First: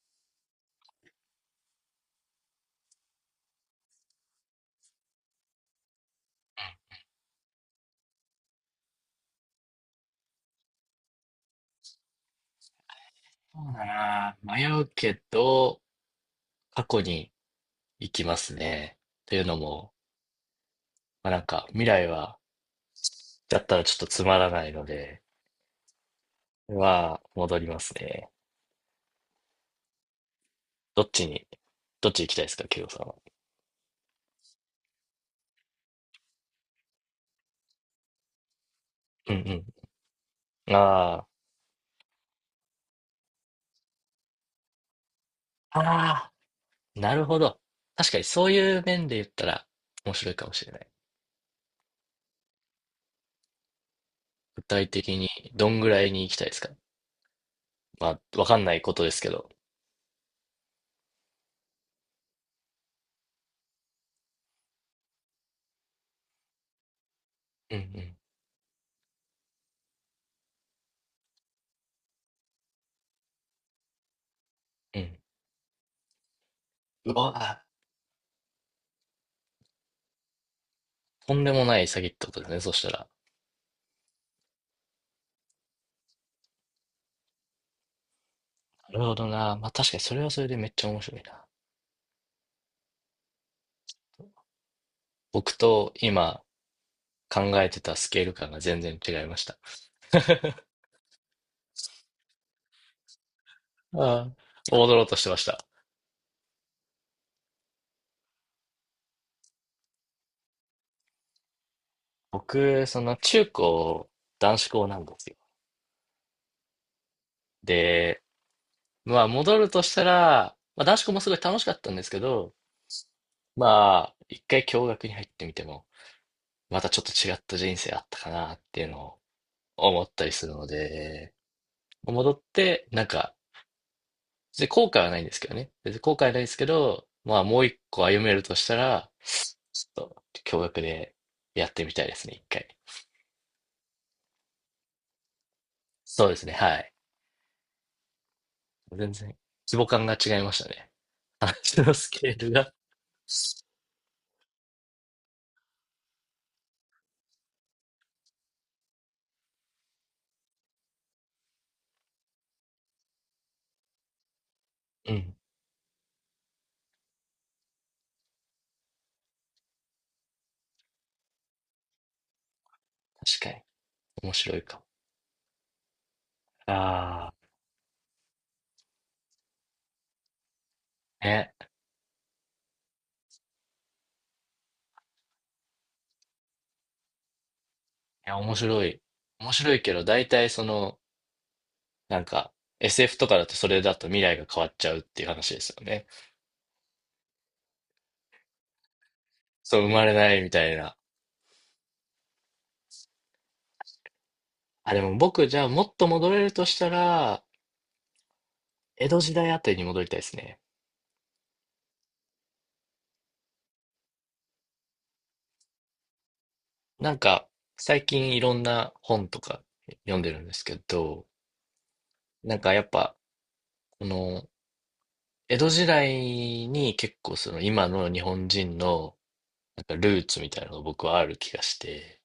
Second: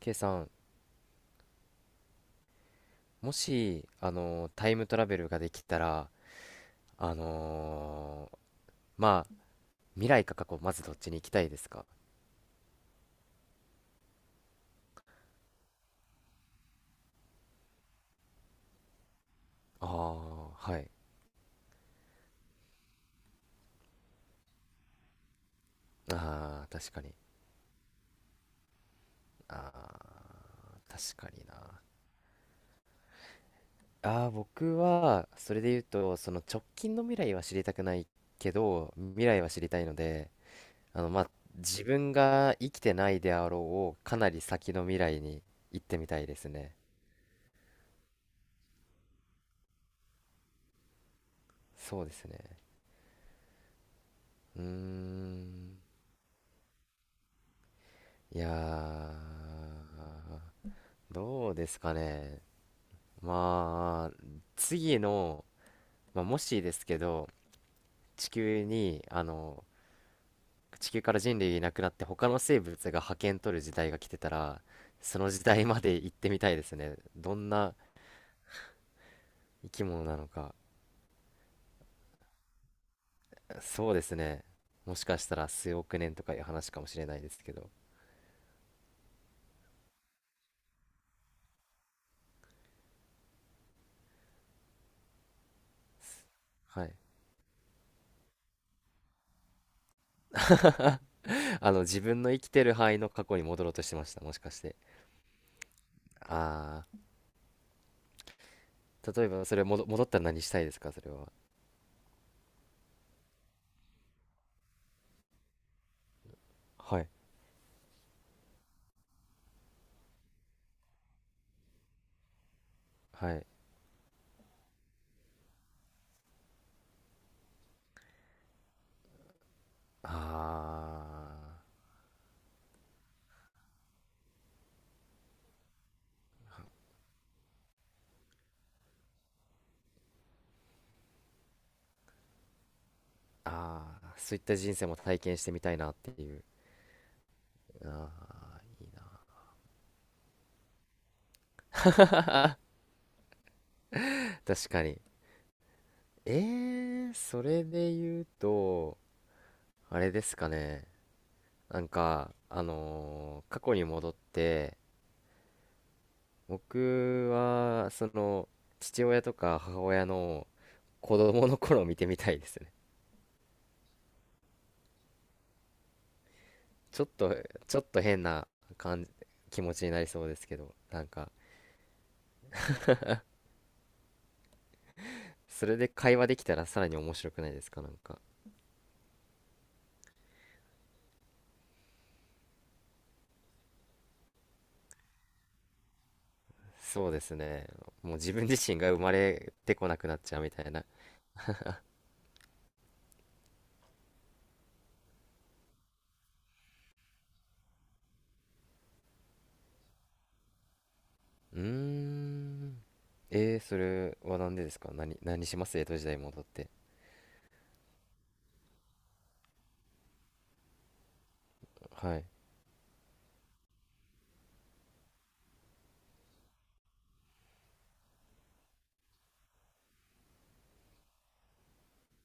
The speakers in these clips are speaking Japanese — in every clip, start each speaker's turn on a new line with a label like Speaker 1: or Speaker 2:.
Speaker 1: K さん、もし、タイムトラベルができたら、あのーまあ、未来か過去、まずどっちに行きたいですか？
Speaker 2: そうだな。迷うけど、過去に行きますね。というの
Speaker 1: あ
Speaker 2: も、
Speaker 1: あー、はい。
Speaker 2: まあ、なんか未来は、だったらちょっとつまらないので、
Speaker 1: ああ、確かに。
Speaker 2: は、戻りますね。
Speaker 1: ああ、
Speaker 2: どっ
Speaker 1: 確
Speaker 2: ち
Speaker 1: かに
Speaker 2: に、
Speaker 1: な。
Speaker 2: どっち行きたいですか、ケイゴさんは。
Speaker 1: ああ、僕は、それで言うと、その直近の未来は知りたくないけど、未
Speaker 2: う
Speaker 1: 来は知
Speaker 2: ん
Speaker 1: りたいので、
Speaker 2: うん。
Speaker 1: ま
Speaker 2: あ
Speaker 1: あ、自分が生きてないであろう、かなり先の未来に
Speaker 2: あ、
Speaker 1: 行ってみたい
Speaker 2: あ
Speaker 1: ですね。
Speaker 2: あ、なるほど。確かにそういう面で言ったら面白いかもしれない。
Speaker 1: そうですね。う
Speaker 2: 具
Speaker 1: ー
Speaker 2: 体的にどん
Speaker 1: ん。
Speaker 2: ぐらいに行きたいですか。まあ、
Speaker 1: い
Speaker 2: わ
Speaker 1: や
Speaker 2: かんないことで
Speaker 1: ー、
Speaker 2: すけど。
Speaker 1: どうですかね。まあ、次の、まあ、もしですけど、
Speaker 2: うんうん
Speaker 1: 地球に、地球から人類いなくなって他の生物が覇権取る時代が来てたら、その時代まで行ってみたいですね。
Speaker 2: うん。うわ
Speaker 1: どん
Speaker 2: あ、
Speaker 1: な生き物なのか。
Speaker 2: とんでもない詐欺ってことですね、そしたら。
Speaker 1: そうですね。もしかしたら数億年とかいう話かもしれないですけど。
Speaker 2: なるほどな。まあ確かにそれはそれでめっちゃ面白いな。僕と今
Speaker 1: はい。
Speaker 2: 考えてたスケール感が全然違いました。
Speaker 1: 自分の生きてる範囲の過去に戻ろうとしてました。
Speaker 2: あ
Speaker 1: もしかし
Speaker 2: あ、
Speaker 1: て。
Speaker 2: 踊ろうとしてました。
Speaker 1: ああ、例えばそれ戻ったら何したいですか、それは？
Speaker 2: 僕、その中高、男子校なんですよ。
Speaker 1: はい。
Speaker 2: で、まあ戻るとしたら、まあ男子校もすごい楽しかったんですけど、
Speaker 1: はい。
Speaker 2: まあ一回共学に入ってみても、またちょっと違った人生あったかなっていうのを思っ
Speaker 1: あ
Speaker 2: たりするので、戻って、で、後悔はないんですけどね。別に後悔はないですけど、まあもう一個歩めるとしたら、ちょっと教育でやってみたいですね、一回。
Speaker 1: ーあー、そういった人生も体験してみたいなって
Speaker 2: そう
Speaker 1: い
Speaker 2: で
Speaker 1: う。
Speaker 2: すね、はい。
Speaker 1: ああ、いいな。
Speaker 2: 全然、規模感が違いましたね。話のスケールが。
Speaker 1: 確かに。えそれで言うと、あれですかね。なんか、過去に戻って、
Speaker 2: うん、
Speaker 1: 僕は、父親とか母親の子供の頃を見てみたいですね。
Speaker 2: 確かに。面白いかも。
Speaker 1: ちょっ
Speaker 2: あ
Speaker 1: と、ちょっと変な感じ、気持ちになりそうですけど、なん
Speaker 2: あ、
Speaker 1: か、
Speaker 2: ね。
Speaker 1: それで会話できたらさらに面白くないですか、なんか？
Speaker 2: いや、面白い。面白いけど、大体その、なんか、SF とかだとそれだと未来が変わっちゃうっていう話ですよね。
Speaker 1: そうですね。もう自分自身が生まれて
Speaker 2: そう、生
Speaker 1: こな
Speaker 2: ま
Speaker 1: く
Speaker 2: れ
Speaker 1: なっ
Speaker 2: な
Speaker 1: ちゃ
Speaker 2: い
Speaker 1: う
Speaker 2: み
Speaker 1: みた
Speaker 2: た
Speaker 1: い
Speaker 2: い
Speaker 1: な。
Speaker 2: な。あ、でも僕、じゃあもっと戻れるとしたら、江戸時代あたりに戻りたいですね。
Speaker 1: うーん。それはなんでですか？何します江戸時代に戻って？
Speaker 2: なんか、最近いろんな本とか読んでるんですけど、
Speaker 1: はい。
Speaker 2: なんかやっぱ、この、江戸時代に結構その今の日本人のなんかルーツみたいなのが僕はある気がして、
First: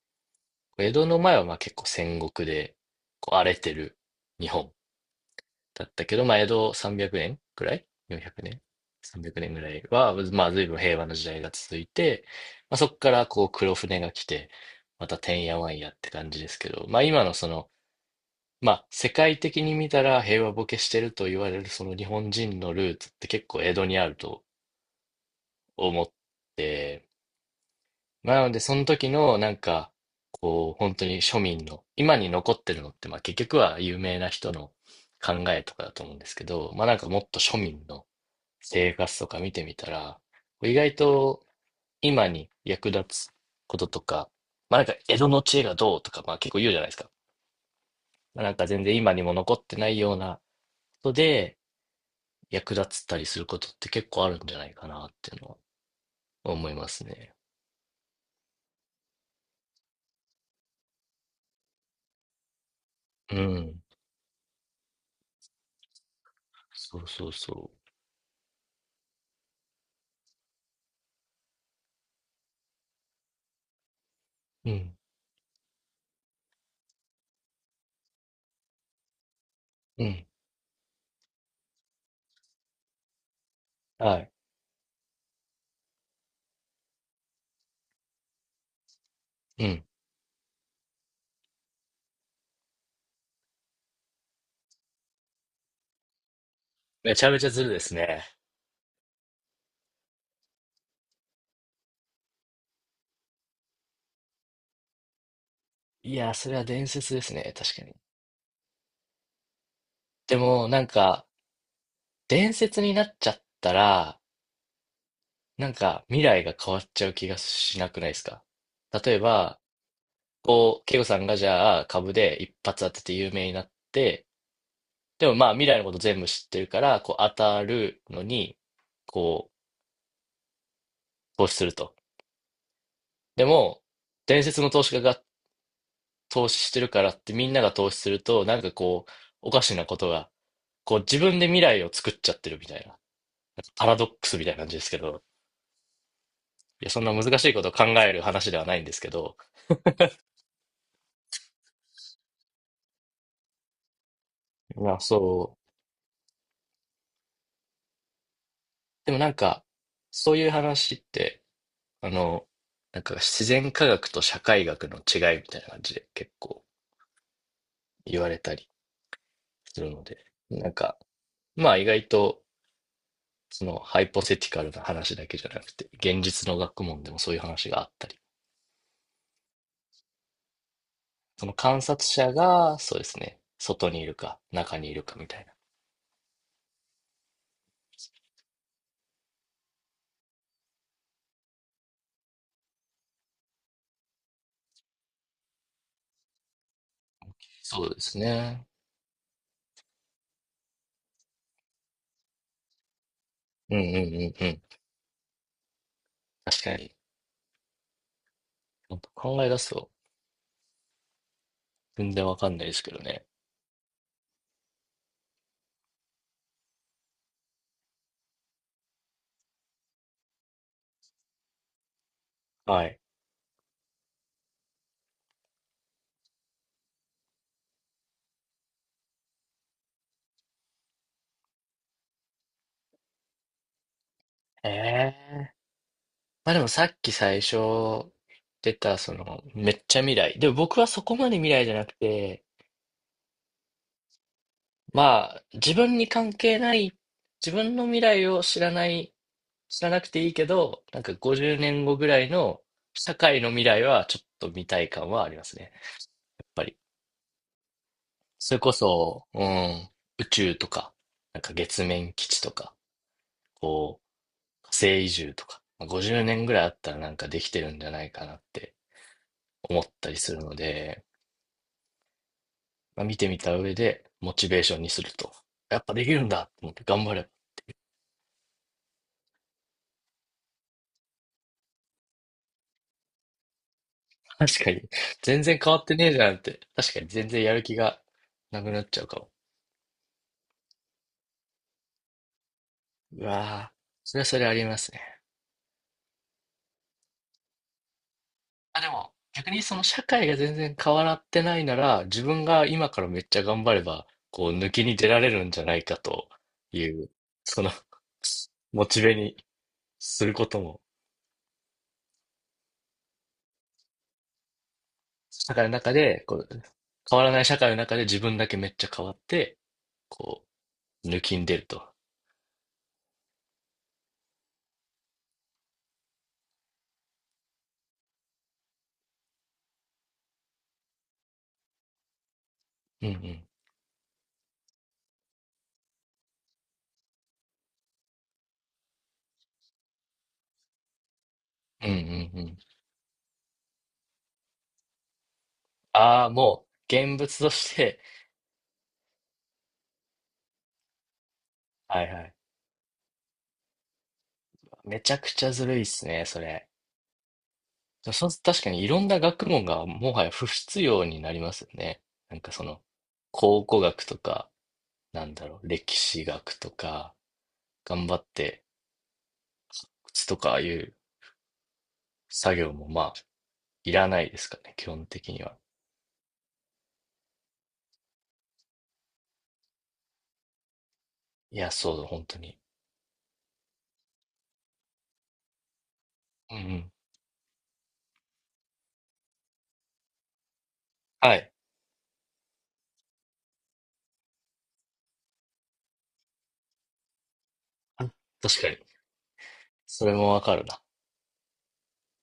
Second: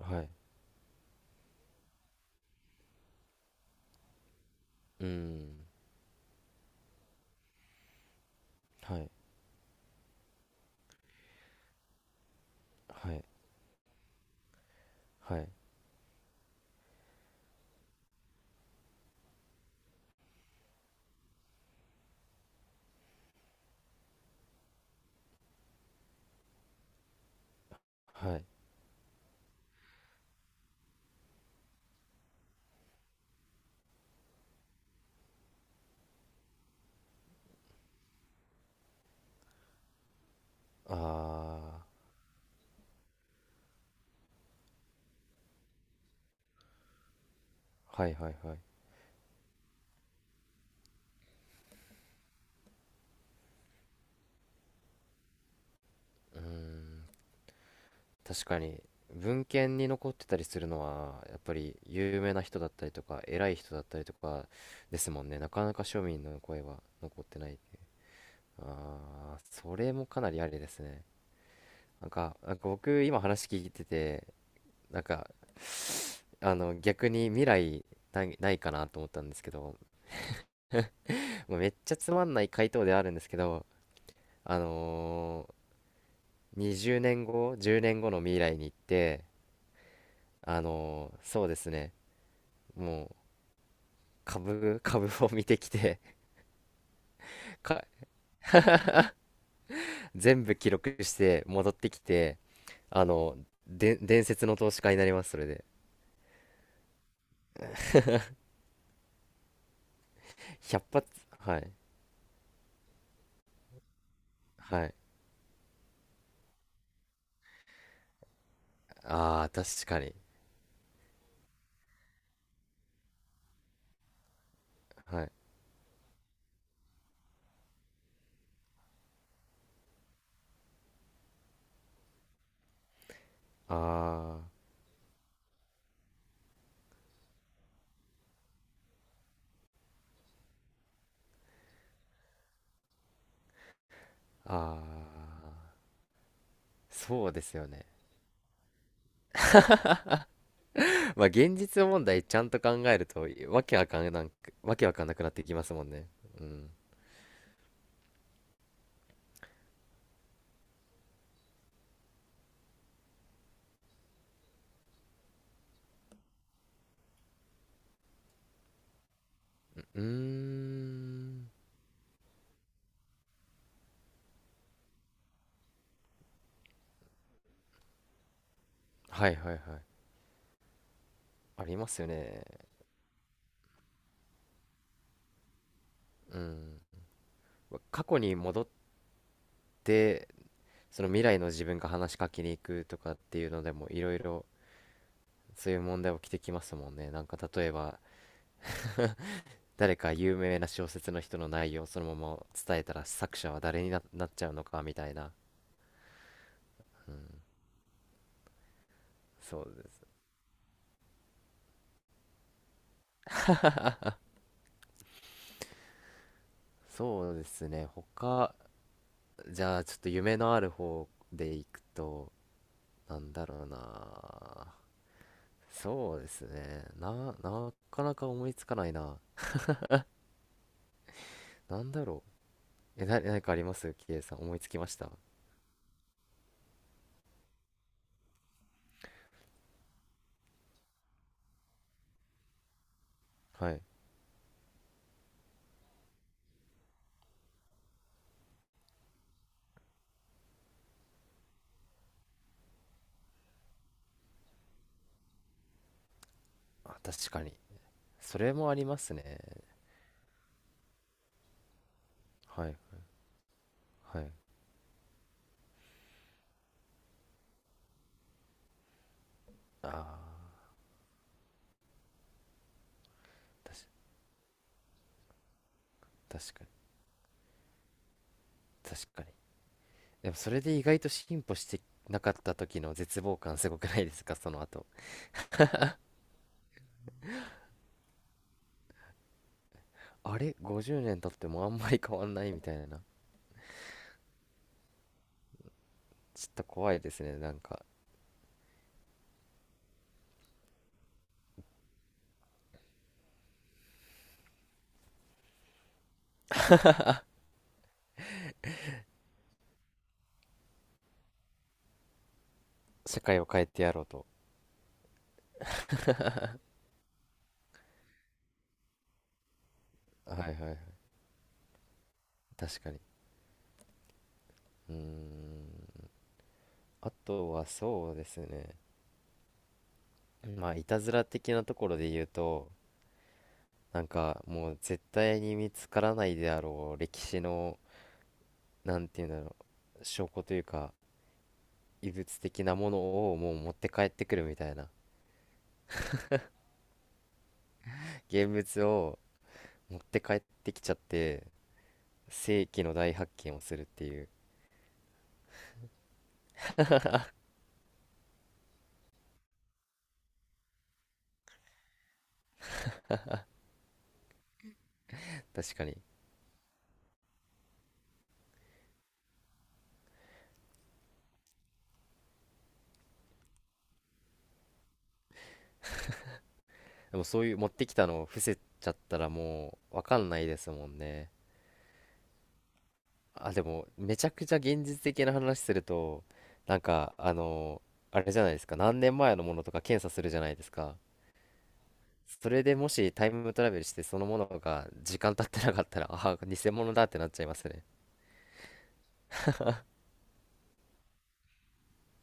Speaker 1: はい。
Speaker 2: 江戸の前はまあ結構戦国でこう荒れてる日本
Speaker 1: うーん。
Speaker 2: だったけど、まあ、江戸300年くねんくらい ?400 年
Speaker 1: はい。
Speaker 2: ?300 年ぐらいは、まあ、随分平和な時代が続いて、まあ、そこか
Speaker 1: はい。
Speaker 2: らこう黒船が来て、またて
Speaker 1: は
Speaker 2: ん
Speaker 1: い。
Speaker 2: やわんやって感じですけど、まあ、今のその、まあ、世界的に見たら平和ボケしてると言われるその日本人のルーツって結構江戸にあると思って、まあ
Speaker 1: は
Speaker 2: な
Speaker 1: い。
Speaker 2: ので、その時のなんか、こう、本当に庶民の、今に残ってるのって、まあ結局は有名な人の考えとかだと思うんですけど、まあなんかもっと庶民の、生活とか見てみたら、意外と
Speaker 1: あ
Speaker 2: 今に役立つこととか、まあなんか江戸の知恵がどうとか、まあ結構言うじゃないですか。
Speaker 1: ー。はいはい
Speaker 2: まあな
Speaker 1: は
Speaker 2: ん
Speaker 1: い。
Speaker 2: か全然今にも残ってないようなことで役立つたりすることって結構あるんじゃないかなっていうのは
Speaker 1: うー
Speaker 2: 思います
Speaker 1: ん。
Speaker 2: ね。
Speaker 1: 確かに、文献に残ってたりするのは、やっぱり有名な人だったりとか、
Speaker 2: う
Speaker 1: 偉い人
Speaker 2: ん。
Speaker 1: だったりとかですもんね。なかなか庶民の声は
Speaker 2: そう
Speaker 1: 残っ
Speaker 2: そう
Speaker 1: てないって。
Speaker 2: そ
Speaker 1: あー、それもかなりありですね。なんか僕今話聞いてて、
Speaker 2: う。うん。
Speaker 1: なんか、逆に未来ないないかなと思ったんですけど、
Speaker 2: うん。
Speaker 1: もうめっちゃつまんない回答ではあるんですけど、
Speaker 2: はい。
Speaker 1: あの20年後、10年後の未来に行って、
Speaker 2: うん。
Speaker 1: そうですね、もう株を見てきて、
Speaker 2: めちゃめちゃずるで
Speaker 1: か、
Speaker 2: すね。
Speaker 1: 全部記録して戻ってきて、あの、で、伝説の投資家になります、それで。
Speaker 2: いや、それは伝説ですね。確かに。でもなん
Speaker 1: 100
Speaker 2: か
Speaker 1: 発、はい、
Speaker 2: 伝説になっちゃったら、
Speaker 1: はい。
Speaker 2: なんか未来が変わっちゃう気がしなくないですか。例え
Speaker 1: ああ、
Speaker 2: ば、
Speaker 1: 確かに。
Speaker 2: こう、ケイゴさんがじゃあ株で一発当てて有名になって、
Speaker 1: は
Speaker 2: で
Speaker 1: い。
Speaker 2: もまあ未来のこと全部知ってるから、こう当たるのに、こう、投資すると。で
Speaker 1: あ
Speaker 2: も、伝
Speaker 1: あ。
Speaker 2: 説の投資家が投資してるからってみんなが投資すると、なんかこう、おかしなことが、こう自分で未来を作っちゃってるみたいな、なんかパラドックスみたい
Speaker 1: あ
Speaker 2: な感じですけど、
Speaker 1: あ、
Speaker 2: いや、そんな
Speaker 1: そう
Speaker 2: 難
Speaker 1: で
Speaker 2: しい
Speaker 1: す
Speaker 2: こ
Speaker 1: よ
Speaker 2: とを考
Speaker 1: ね。
Speaker 2: える話ではないんですけど、
Speaker 1: まあ現実問題ちゃんと考えるとわけわ
Speaker 2: まあ
Speaker 1: かんなくなってき
Speaker 2: そう。
Speaker 1: ますもんね。うん。
Speaker 2: でもなんか、そういう話って、あの、なんか自然科学と社会学の違いみたいな感じで結構言われたりする
Speaker 1: う
Speaker 2: の
Speaker 1: ー
Speaker 2: で、なんか、
Speaker 1: ん。
Speaker 2: まあ意外と、そのハイポセティカルな話だけじゃなくて、現実の学問でもそういう話があったり、
Speaker 1: はいはいはい。
Speaker 2: その
Speaker 1: あり
Speaker 2: 観
Speaker 1: ます
Speaker 2: 察
Speaker 1: よ
Speaker 2: 者
Speaker 1: ね。
Speaker 2: が、そうですね、外にいるか、中にいるかみたいな。
Speaker 1: うん。過去に戻って、その未来の自分が話しかけに行くとかっていうのでもいろいろそういう問題起きてきますもんね。なんか例え
Speaker 2: そうで
Speaker 1: ば、
Speaker 2: すね。
Speaker 1: 誰か有名な小説の人の内容をそのまま伝えたら作者は
Speaker 2: うん
Speaker 1: 誰
Speaker 2: う
Speaker 1: に
Speaker 2: んう
Speaker 1: なっ
Speaker 2: ん
Speaker 1: ち
Speaker 2: う
Speaker 1: ゃう
Speaker 2: ん。
Speaker 1: のかみたいな。
Speaker 2: 確かに。
Speaker 1: うん。
Speaker 2: 考え
Speaker 1: そ
Speaker 2: 出す
Speaker 1: う
Speaker 2: と、全然わかんないですけどね。
Speaker 1: そうですね。じゃあちょっと夢のある方でいくと、
Speaker 2: はい。
Speaker 1: なんだろうな。そうですね。なかなか思いつかないな。なんだろう。何かありますキイさん、思いつきました？
Speaker 2: ええまあでもさっき最初出た、その、めっちゃ未来。でも僕はそこまで未来じゃなくて、
Speaker 1: はい。
Speaker 2: まあ自分に関係ない、自分の未来を知らない、知らなくていいけど、なんか50年後ぐらいの社会の未来はちょっと見たい感はありますね。やっぱり。
Speaker 1: あ、確かに。それ
Speaker 2: それこ
Speaker 1: もあります
Speaker 2: そ、
Speaker 1: ね。
Speaker 2: うん、宇宙とか、なんか月面基地と
Speaker 1: は
Speaker 2: か、
Speaker 1: い、
Speaker 2: こ
Speaker 1: はい。
Speaker 2: う、火星移住とか、まあ50年ぐらいあったらなんかできてるんじゃないかなって思っ
Speaker 1: あ
Speaker 2: たりする
Speaker 1: あ、
Speaker 2: ので、まあ見てみた上
Speaker 1: たし、
Speaker 2: で、モチベーションにすると。やっぱできるん
Speaker 1: 確
Speaker 2: だと
Speaker 1: か
Speaker 2: 思って
Speaker 1: に、
Speaker 2: 頑張れば。
Speaker 1: 確かに。でもそれで意外と進歩してなかった時の絶望感すごくないですか その
Speaker 2: 確かに、
Speaker 1: 後？
Speaker 2: 全然変わってねえじゃんって。確かに全然やる気がなくなっちゃうかも。
Speaker 1: あれ？ 50 年経ってもあんまり変わんないみたいな。
Speaker 2: うわぁ、それはそれありますね。
Speaker 1: ちょっと怖いですね。なんか、
Speaker 2: あ、でも、逆にその社会が全然変わらってないなら、自分が今からめっちゃ頑張れば、こう、抜きに出られるんじゃないかという、そのモチベにすることも、
Speaker 1: 社会を変えてやろうと。
Speaker 2: 社会の中で、こう、変わらない社会の中で自分だけめっちゃ変わって、
Speaker 1: は
Speaker 2: こ
Speaker 1: いはいはい。
Speaker 2: う、抜きんでると。
Speaker 1: 確かに。うーん。あとはそうですね。まあ、いたずら的なところで言うと、
Speaker 2: うんうん。
Speaker 1: なんかもう絶対に見つからないであろう歴史の、なんていうんだろう、証拠というか、
Speaker 2: うんう
Speaker 1: 遺
Speaker 2: ん
Speaker 1: 物
Speaker 2: うん。
Speaker 1: 的なものをもう持って帰ってくるみたいな。
Speaker 2: ああ、もう、現物として。
Speaker 1: 現物を持って帰ってきちゃって、
Speaker 2: はいはい。
Speaker 1: 世紀の大発見をするっていう。
Speaker 2: めちゃくちゃずるいっすね、それ。そう、確かにいろんな学問がもはや不必要になりますよね。なんかその、考古学とか、なんだろう、
Speaker 1: 確か
Speaker 2: 歴
Speaker 1: に。
Speaker 2: 史学とか、頑張って靴とかいう作業もまあ、いらないですかね、基本的には。
Speaker 1: でもそういう持ってきたのを伏せちゃったらもうわかんないですもんね。
Speaker 2: いや、そうだ、本当に。
Speaker 1: あ、でもめちゃくちゃ現実的な話すると、
Speaker 2: うんう
Speaker 1: なん
Speaker 2: ん。
Speaker 1: か、あれじゃないですか、何年前のものとか検査するじゃないですか。
Speaker 2: はい。
Speaker 1: それでもしタイムトラベルしてそのものが時間経ってなかったら、ああ、偽物だってなっちゃいますね。
Speaker 2: あ、確かに。それもわかるな。